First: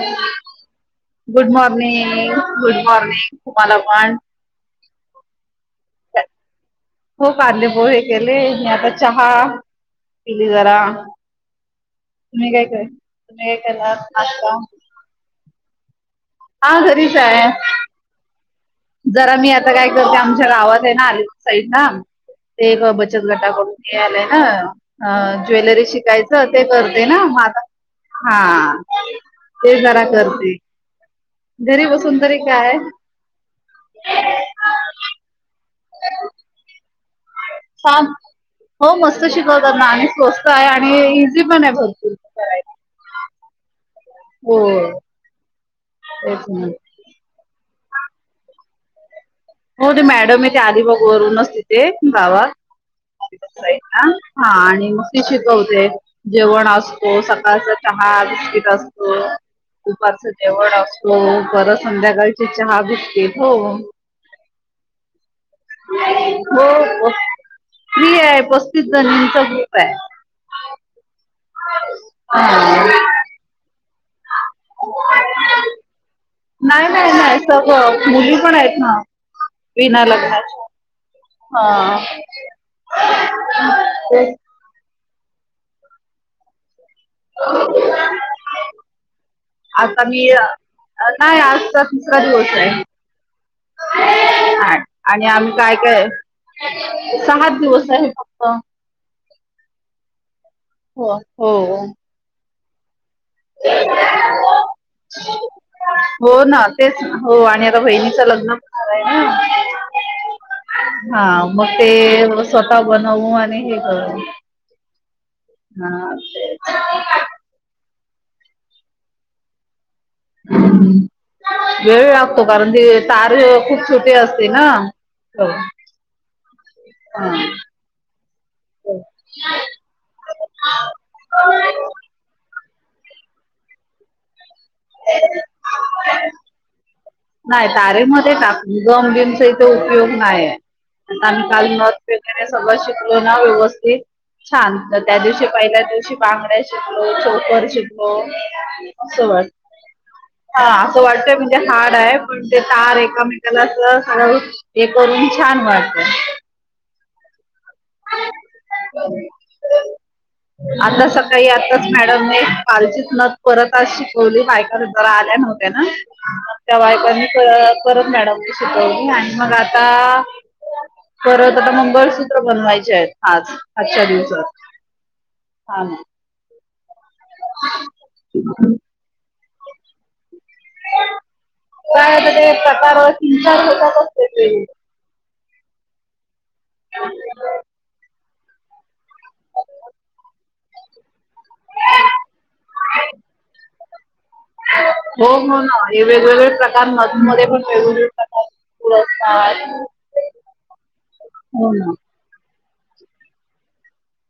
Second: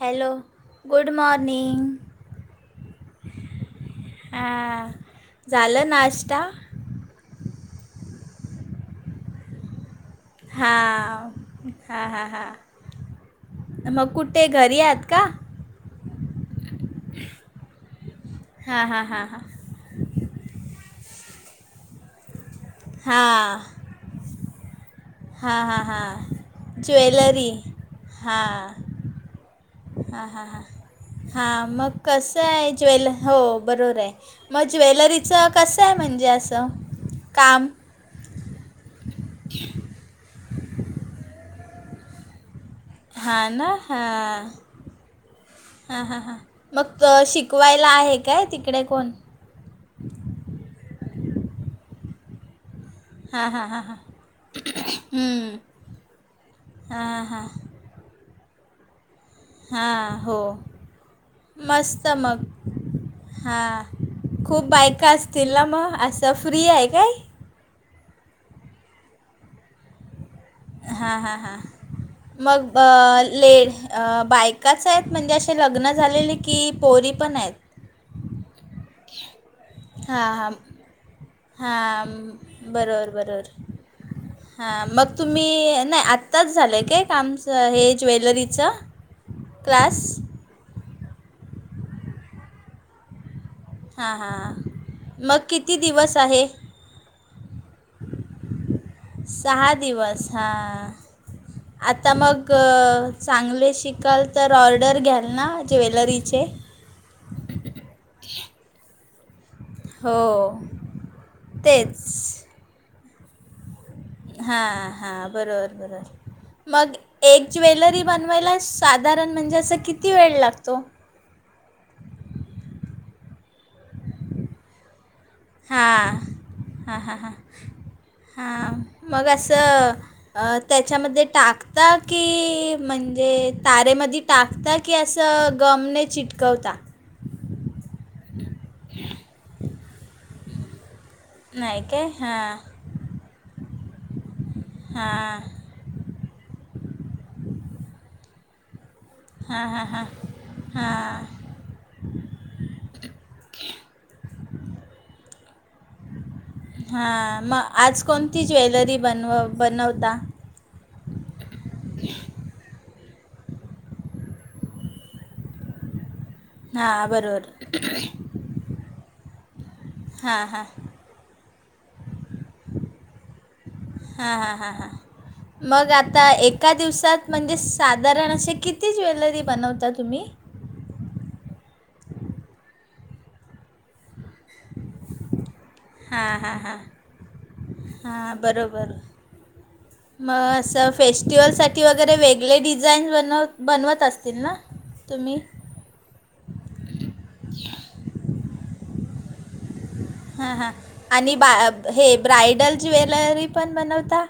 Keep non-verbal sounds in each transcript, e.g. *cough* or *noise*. Hello good morning good morning तुम्हाला पण झालं नाष्टता हो कांले पोहे केले मी आता चहा पिली जरा हां हां हां तुम्ही काय हां कर तुम्ही काय करणार मग कुठे आता घरी आहात का हा घरीच आहे हां हां हां जरा हां मी आता काय करते आमच्या गावात आहे ना आले साईड ना ते एक बचत हां गटाकडून हे आलंय ना हां हां ज्वेलरी शिकायचं ते हां करते ना ज्वेलरी माता हा हां ते जरा करते हा घरी मग बसून कस तरी आहे काय ज्वेलर हो बरोबर आहे मग ज्वेलरीचं कसं आहे म्हणजे असं काम छान हो मस्त शिकवताातना आणि्ही स्वस्त आहे आणि इझी पण आहे भरपूर करायला. हां ना हां हो हां हां हां तेच ना मग शिकवायला आहे काय तिकडे कोण हो ते मॅडम आहे ते आधी बघ वरूनच तिथे गावात हां हां हां हां हा आणिी हम्म. शिकवते जेवण असतो हां हां सकाळ चहा दकीत असतो हां उपारच हो जवण असतो पर मस्त मग संध्याकाळची चहा भिकते हो हां खूप बायका असतील ना मग असं फ्री आहे काय स््री आहे पस्तीस जणांचा ग्रुप आहे हां हां हां मग हा लेड बाईक एकाच आहेत म्हणजे असे लग्न झालेले की नाही नाही पोरी पण नाही आहेत सगळं मुली पण आहेत ना विना लग्नाच्या हा बरोबर बरोबर तेच हां मग तुम्ही नाही आत्ताच झालं आहे का कामचं हे ज्वेलरीचं आता क्लास मी अ, नाही आजचा तिसरा दिवस आहे हां हां ह आणि मग आम काय किती काय दिवस आहे सात दिवस आहे फक्त सहा दिवस हा हो हो आता मग चांगले शिकाल तर ऑर्डर घ्याल ना हो ज्वेलरीचे ना तेच हो आणि आता बहिणीचं लग्न प होणार आहे हो ना हा मग तेच ते स्वतः बनवू आणि हे कर हां हां, बरोबर बरोबर ते. मग एक ज्वेलरी बनवायला साधारण म्हणजे असं किती वेळ लागतो? वेळ लागतो कारण, ती तार खूप छोटी असते ना. हो हा हा हा हा. हा, मग असं त्याच्यामध्ये टाकता की म्हणजे, तारेमध्ये टाकता की असं गमने चिटकवता? नाही तारे मध्ये टाकुन, गमबीमचा इथे उपयोग नाहीय. कारण काल नाही नथ काय वैगरे हां सगळं शिकलो ना व्यवस्थित. छान, तर त्या हां दिवशी पहिल्याच दिवशी बांगड्या शिकलो, चोकर शिकलो. हां हां हां हा असं हां वाटतंय म्हणजे हार्ड आहे पण ते तार एकामेकाला असं हे करून छान वाटतं हा मग आज कोणती ज्वेलरी बनव बनवता? आता सकाळी आताच मॅडमने कालचीच नथ परत आज शिकवली, बायका जरा आल्या नव्हत्या ना. *unintelligible* त्या हां बायकांनी बरोबर परत मॅडमनी शिकवली, आणि मग आता हां हां परत आता मंगळसूत्र बनवायचे आहेत आज. आजच्या हा हा दिवसात हा हा. हा मग आता एका दिवसात म्हणजे साधारण असे ना किती ज्वेलरी बनवता तुम्ही? काय आता ते प्रकार तीन चार होतातच ते. हा हा हा हा बरोब म असं फेस्टिवलसाठी वगैरे वेगळे डिझाईन बनव बनवत असतील ना? हो, तुम्ही हो ना. आणि वेगवेगळे प्रकार, नथमध्ये पण वेगवेगळे प्रकारचे फूल असतात. हा हा, आणि बा हो ना हे ब्रायडल ज्वेलरी पण बनवता?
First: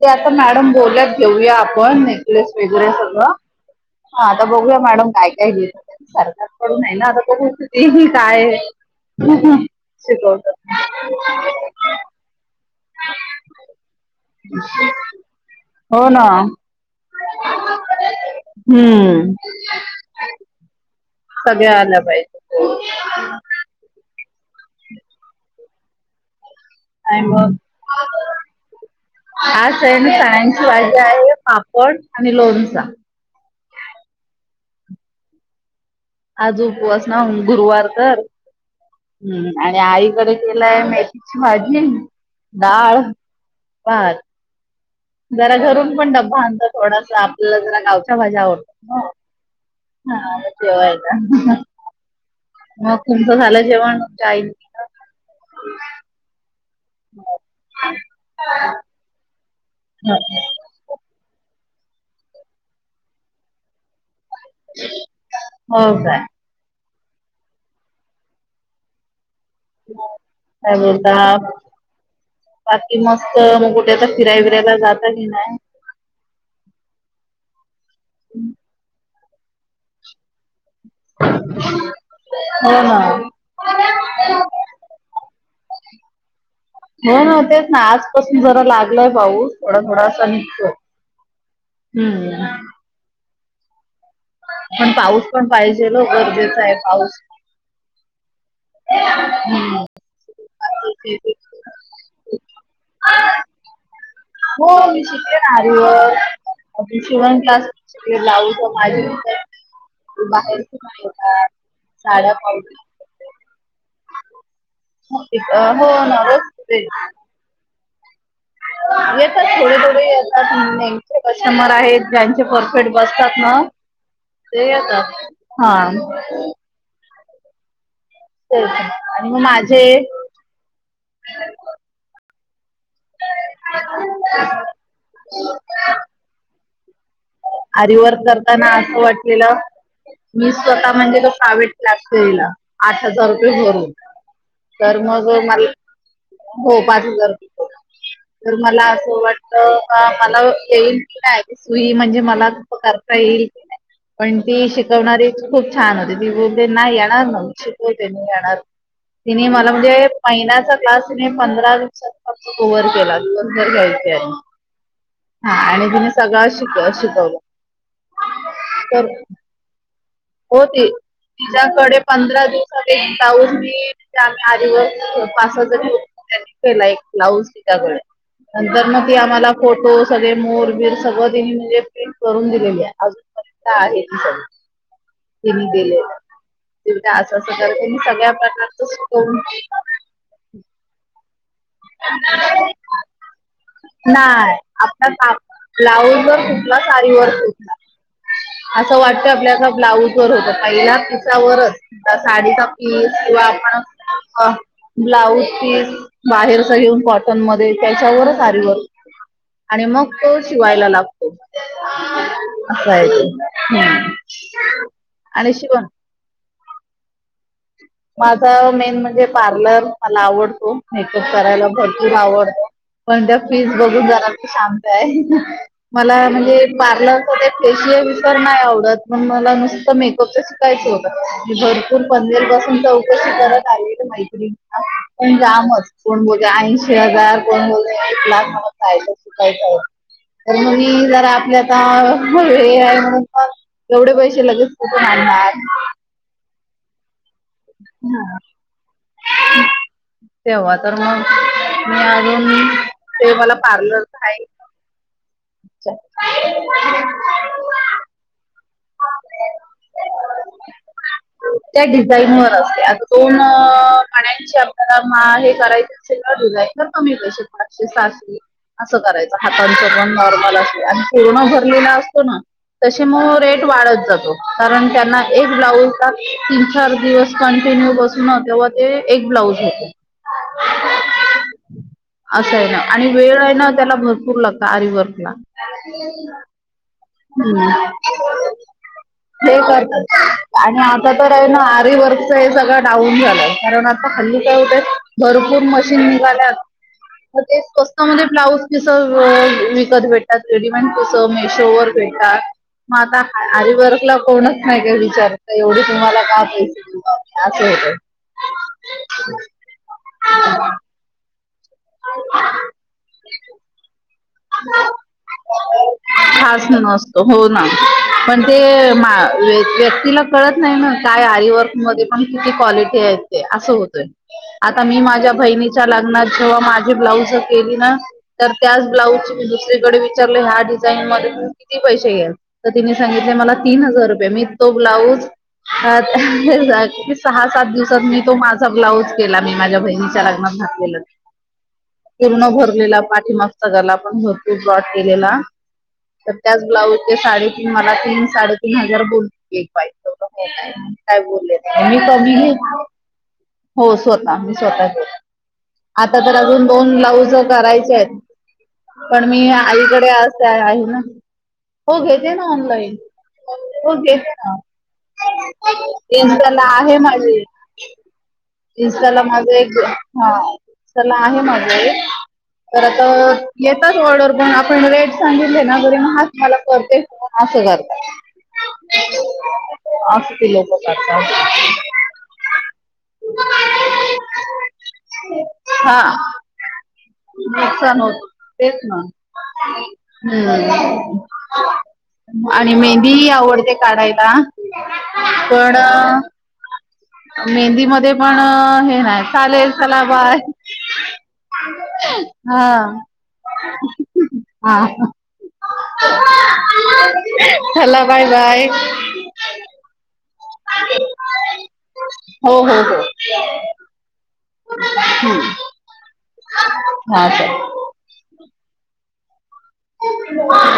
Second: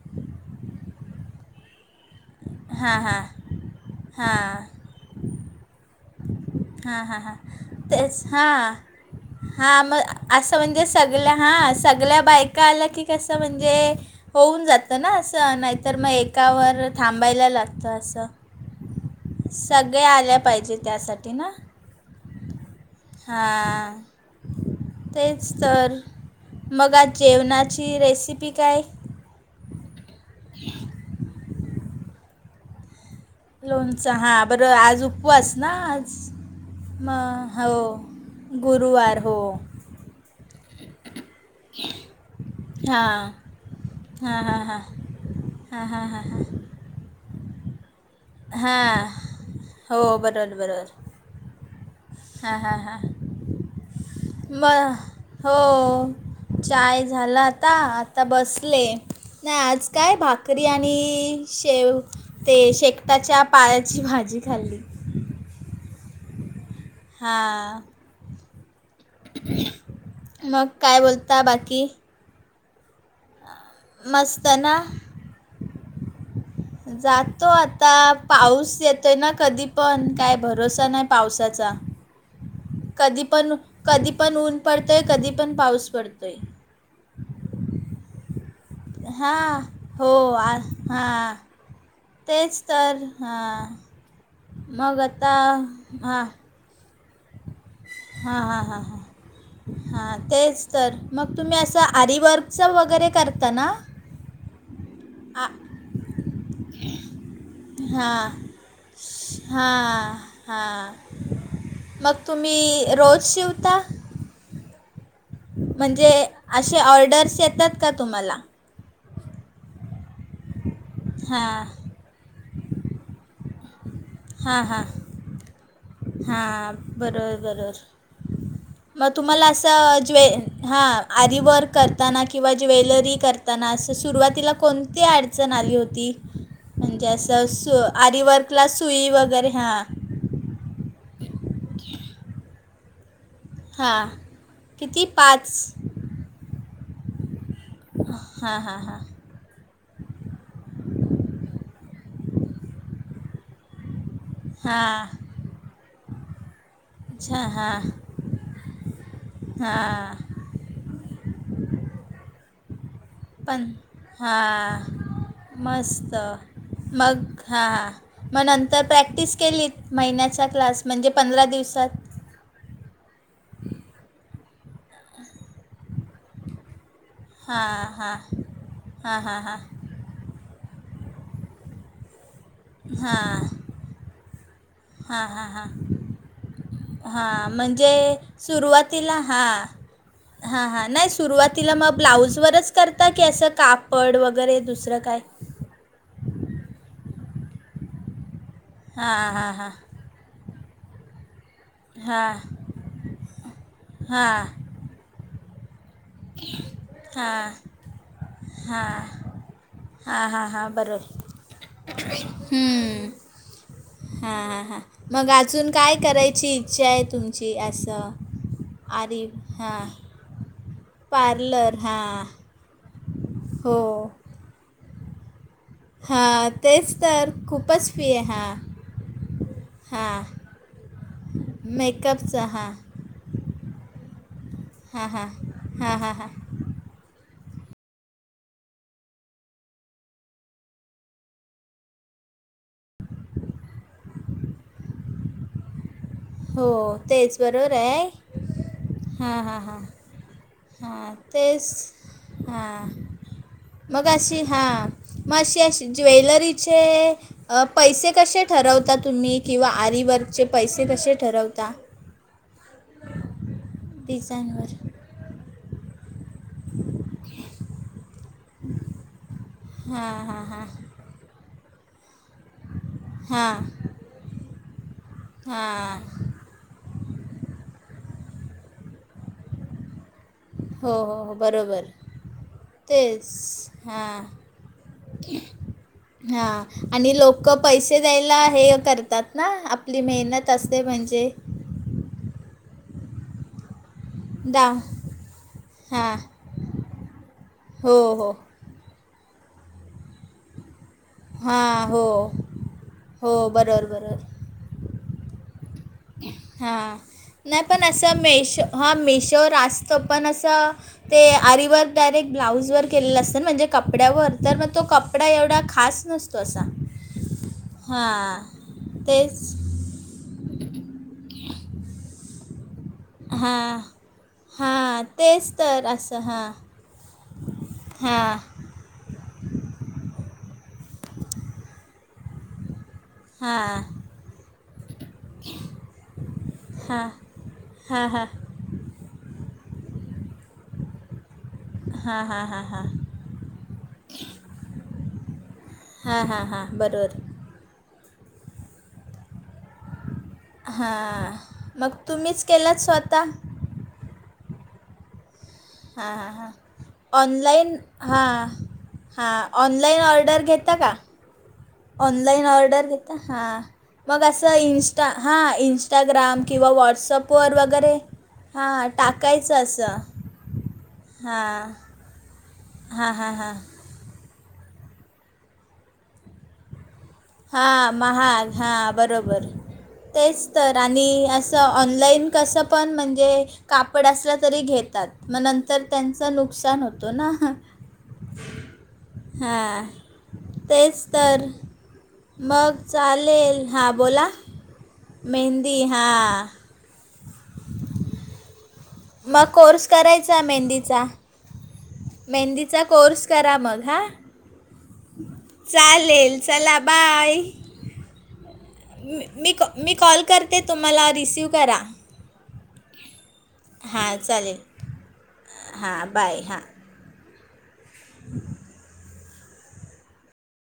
ते आता मॅडम बोलल्यात घेऊया पण नेकलेस वगैरे हां हां सगळं, हा आता हां बघूया मॅडम काय काय घेत सारख पडून आहे हां ना, आता बघू तेही काय आहे. हा मग असं म्हणजे, सगळ्या हा सगळ्या बायका आल्या की कसं म्हणजे होऊन जातं ना असं, नाहीतर हो मग ना एकावर थांबायला लागतं असं. हम्म. सगळया आल्या पाहिजे त्यासाठी. सगळ्या आल्या पाहिजे, हो. हा, तेच तर. मग आज आणि मग जेवणाची रेसिपी काय? आज आहे *unintelligible* भाजी आहे पापड आणि लोणचा. लोणचं, हा बरोबर आज उपवास ना आज उपवास ना गुरुवार तर. गुरूवार हम्म, आणि आईकडे केलंय मेथीची भाजी, डाळ. हां भात, हां हां हां जरा हां घरून हां पण हां डब्बा आणतो थोडास आपल्याला जरा गाव च्या भाज्या, हां हां हो हा बरोबर बरोबर जेवायला. हां हां मग हां तुमच झालं जेवण? *unintelligible* म हो, चाय झाला आता, आता बसले. नाही आज काय भाकरी आणि शेव ते शेकटाच्या पायाची भाजी खाली. हो काय? हां. मग काय काय म्हणता? बोलता बाकी बाकी मस्त, मग कुठे तर फिराय मस्त विरायला ना जाता की नाही? जातो आता पाऊस येतोय ना कधी पण काय भरोसा नाही, पावसाचा, हो ना कधी पण कधी पण ऊन पडतोय कधी पण पाऊस पडतोय, हो हो तेच ना आजपासून जरा लाग, हा हो आ हा हम्म तेच तर, हां पण मग पाऊस आता पण पाहिजे लो हां गरजेचा आहे पाऊस. हा हा हा हम्म हा तेच तर मग तुम्ही असं आरीवर्कच वगैरे करता ना? आ *inaudible* हां हां हां *inaudible* मग झाड्या पावड तुम्ही रोज शिवता? म्हणजे *inaudible* *unintelligible* का तुम्हाला येतात थोडे थोडे येतात नेमचे हां कस्टमर आहेत ज्यांचे परफेक्ट बसतात ना. हां ते येतात हा. *inaudible* तेच आणि मग माझे हा आधी वर्क करताना किंवा ज्वेलरी करताना असं सुरुवातीला कोणतेड हो म्हणजे अस आ आरीवर्क कला करताना वाटलेलं मी स्वतः म्हणजे तो सावीट लागतोयला. आठ हजार रुपये भरून हां तर किती मग पाच मला हो पाच हजार रुये तर हां हां मला हां असं वाटत. मला येईल की नाही सुई म्हणजे मला करता येईल की नाही. पण ती हां शिकवणारी खूप छान होती ती नाही येणार अच्छा नाही हां शिकवते म येणार. तिने मला म्हणजे हां महिन्याचा क्लास तिने पंधरा दिवसां कोव्हर केला पण हो. हां मस्त *inaudible* मग हां मग नंतर प्रॅक्टिस केलीत महिन्याचा हो क्लास ती म्हणजे पंधरा दिवसात. तिच्याकडे पंधरा दिवसात एक ब्लाऊज मी आम्ही आजवर पासाच घे नी केला एक ब्लाऊज हां तिच्याकडे हां नंतर मग ती हां हां आम्हाला हां फोटो सग मोरबर सगळ तिने म्हणजे प्रिंट करून दि अजून हां पर्यंत आहे हां हां ती हां ग, त असं अस हां कर म्हणजे मी सगळ्या प्रकारच सुरुवातीला को हां हां हां नाही सुरुवातीला मग ब्लाऊजवररच करता की असं कापड नाही वगैरे दुसरं काय? आपला ब्लाऊज वर कुठला सारी वरठला असं वाटत हां हां आपल्याचा हां ब्लाऊज हो पहिल्या पिसावरच हां साडीचा पीस किंवा हां आपण ब्लाऊज पीस बाहेरच घेऊन कॉटन हां मध्ये त्याच्यावरच आरिवर्क हां आणि मग हां तो हां हां शिवायला बरोबर लागतो असा हम्म आहेेत ह् हां हां हां मग अजून काय करायची इच्छा आहे तुमची? ज अस माझा मेन म्हणजे पार्लर मला आवडतो. मेकअप करायला पार्लर भरपूर हां आवडत पण त्या फीज हो बघून जणार तर शांत आहे. मला हां म्हणजे तेच पार्लरच तर ते खूपच फेशियल फी आहे तरर हां नाही आवडत पण मला नुसतं हां मेकअपच भरपर मेकअपचं हां परसून शी ब *unintelligible* हां हां ऐंशी हां हां हजार हां कोण एक लाख म्हणयच शिकायचं आहे. तर मगी जर आपल्या आता. व आहे म्हणून पण एवढे पैसे लगेच कुठे आणणार? हो, तेच बरोबर आहे. हां हां हां तेव्हा तर हां मग तेच मी अजून हां ते मला पार्लर राहील. मगं असे असे ज्वेलरीचे अ पैसे कसे ठरव ता तुम्ही किंवा आरीवर्क र्च पैसे कसे ठरवता. त्या डिझाईन वर असते. आता दोन पाण्याची डिझाईनवर आपल्याला किंवा हे करायच असेल तर डिझाईन तर कमी पैसे पाचशे-सहाशे असं करायचं. हातांचं पण हां हां नॉर्मल हां असते आणि पूर्ण भरलेला असतो ना. तशी मग हां रेट वाढत जातो. कारण त्यांना एक ब्लाऊज हां ला तीन चार दिवस कंटिन्यू बसू ना तेव्हा ते एक ब्लाऊज होते. हो हो हो बरोबर, असं आहे ना, आणि तेच वेळ आहे ना त्याला हां भरपूर लागत आरीवर्कला. हां आणि लोक पैसे द्यायला हे करतात ना हे आपली करतात मेहनत आणि असते म्हणजे, आता तर आहे ना. आरी वर्क च हे सगळं डाऊन झालंय. कारण, हल्ली काय डाव होत. भरपूर मशीन हां निघाल्यात मग ते हो स्वस्त मध्ये हो ब्लाउज कस विकत भेटतात. रेडीमेट कसं मेशो हां वर हो भेटतात. मग आता हो आरीवर्कला कोणच नाही काय विचारत. एवढी तुम्हाला का हा पैसे देऊ आम्ही नाही. पण होतंय असं मेशो हा मेशो वर आस त. तो पण असं ते आरीवर्क असं डायरेक्ट ब्लाऊजवर केलेलं असतं म्हणजे कपड्यावर तर मग तो कपडा एवढा खास नसतो असा खास नसतो हो ना पण हां ते मा तेच, व्यक्तीला कळत नाही ना. काय आरीवर्क मध्ये पण किती क्वालिटी आहेत ते असं हां होतय. आता मी हां माझ्या तेच बहिणीच्या तर असं लग्नात हां जेव्हा माझी ब्लाऊज केली ना हां तर त्याच ब्लाउज मी दुसरीकडे विचारल ह्या डिझाईन मध्ये किती पैसे घ्याल? तर तिने सांगितले मला तीन हां हजार रुपये मी तो ब्लाऊज सहा सात हां दिवसात हां मी हां तो माझा ब्लाऊज केला. मी माझ्या बहिणीच्या लग्नात घातलेलं. हां हां पूर्ण हां हां भरलेला पाठीमागचा गला पूर्ण हां हां हां बरोबर *unintelligible* साडे तीन मला तीन साडेतीन हजार बोल पाहिजे. हो, काय हां बोलले मग मी कमी तुम्हीच केलात स्वतः हो स्वतः मी स्वतः हां आता हां तर हां अजून दोन ब्लाऊज ऑनलाइन करायचे आहेत हां, पण हां मी ऑनलाईन आईकडे ऑर्डर असे घेता आहे का ना. हो घेते ना ऑनलाईन ऑर्डर घेता. हा हो मग घेते असं ना इन्स्टा हा इंस्टा ग्राम इन्स्टाला किंवा व्हॉट्सअप वगैरे हां इंस्टाला माझ टाकायचं एक असं हा लहान आहे माझ हां एक तर आता हां हां हां येतात ऑर्डर पण आपण रेट सांगितले ना घरी महाग मला करते. हा महागं हा बरोबर असं तेच ती लोक तर आणि करतात. असं ऑनलाईन कसं पण म्हणजे, ते कापड असलं तरी घेतात. मग नंतर हा त्यांचं नुकसान होतो ना. नुकसान होतो. तेच ना हां तेच हम तर आणि मग मेहंदी चालेल आवडते हां बोला काढायला पण, मेहंदी हां मेहंदी मध्ये पण हे नाही. मग चालेल कोर्स चला बाय. करायचा मेहंदीचा हा मेहंदीचा कोर्स करा मग हां हा चालेल. चला बाय, चला बाय बाय मी मी कॉल मी कॉल करते तुम्हाला रिसीव करा हो हां चालेल, ह *unintelligible* हां बाय हा, हां सर *unintelligible* *inaudible* *inaudible*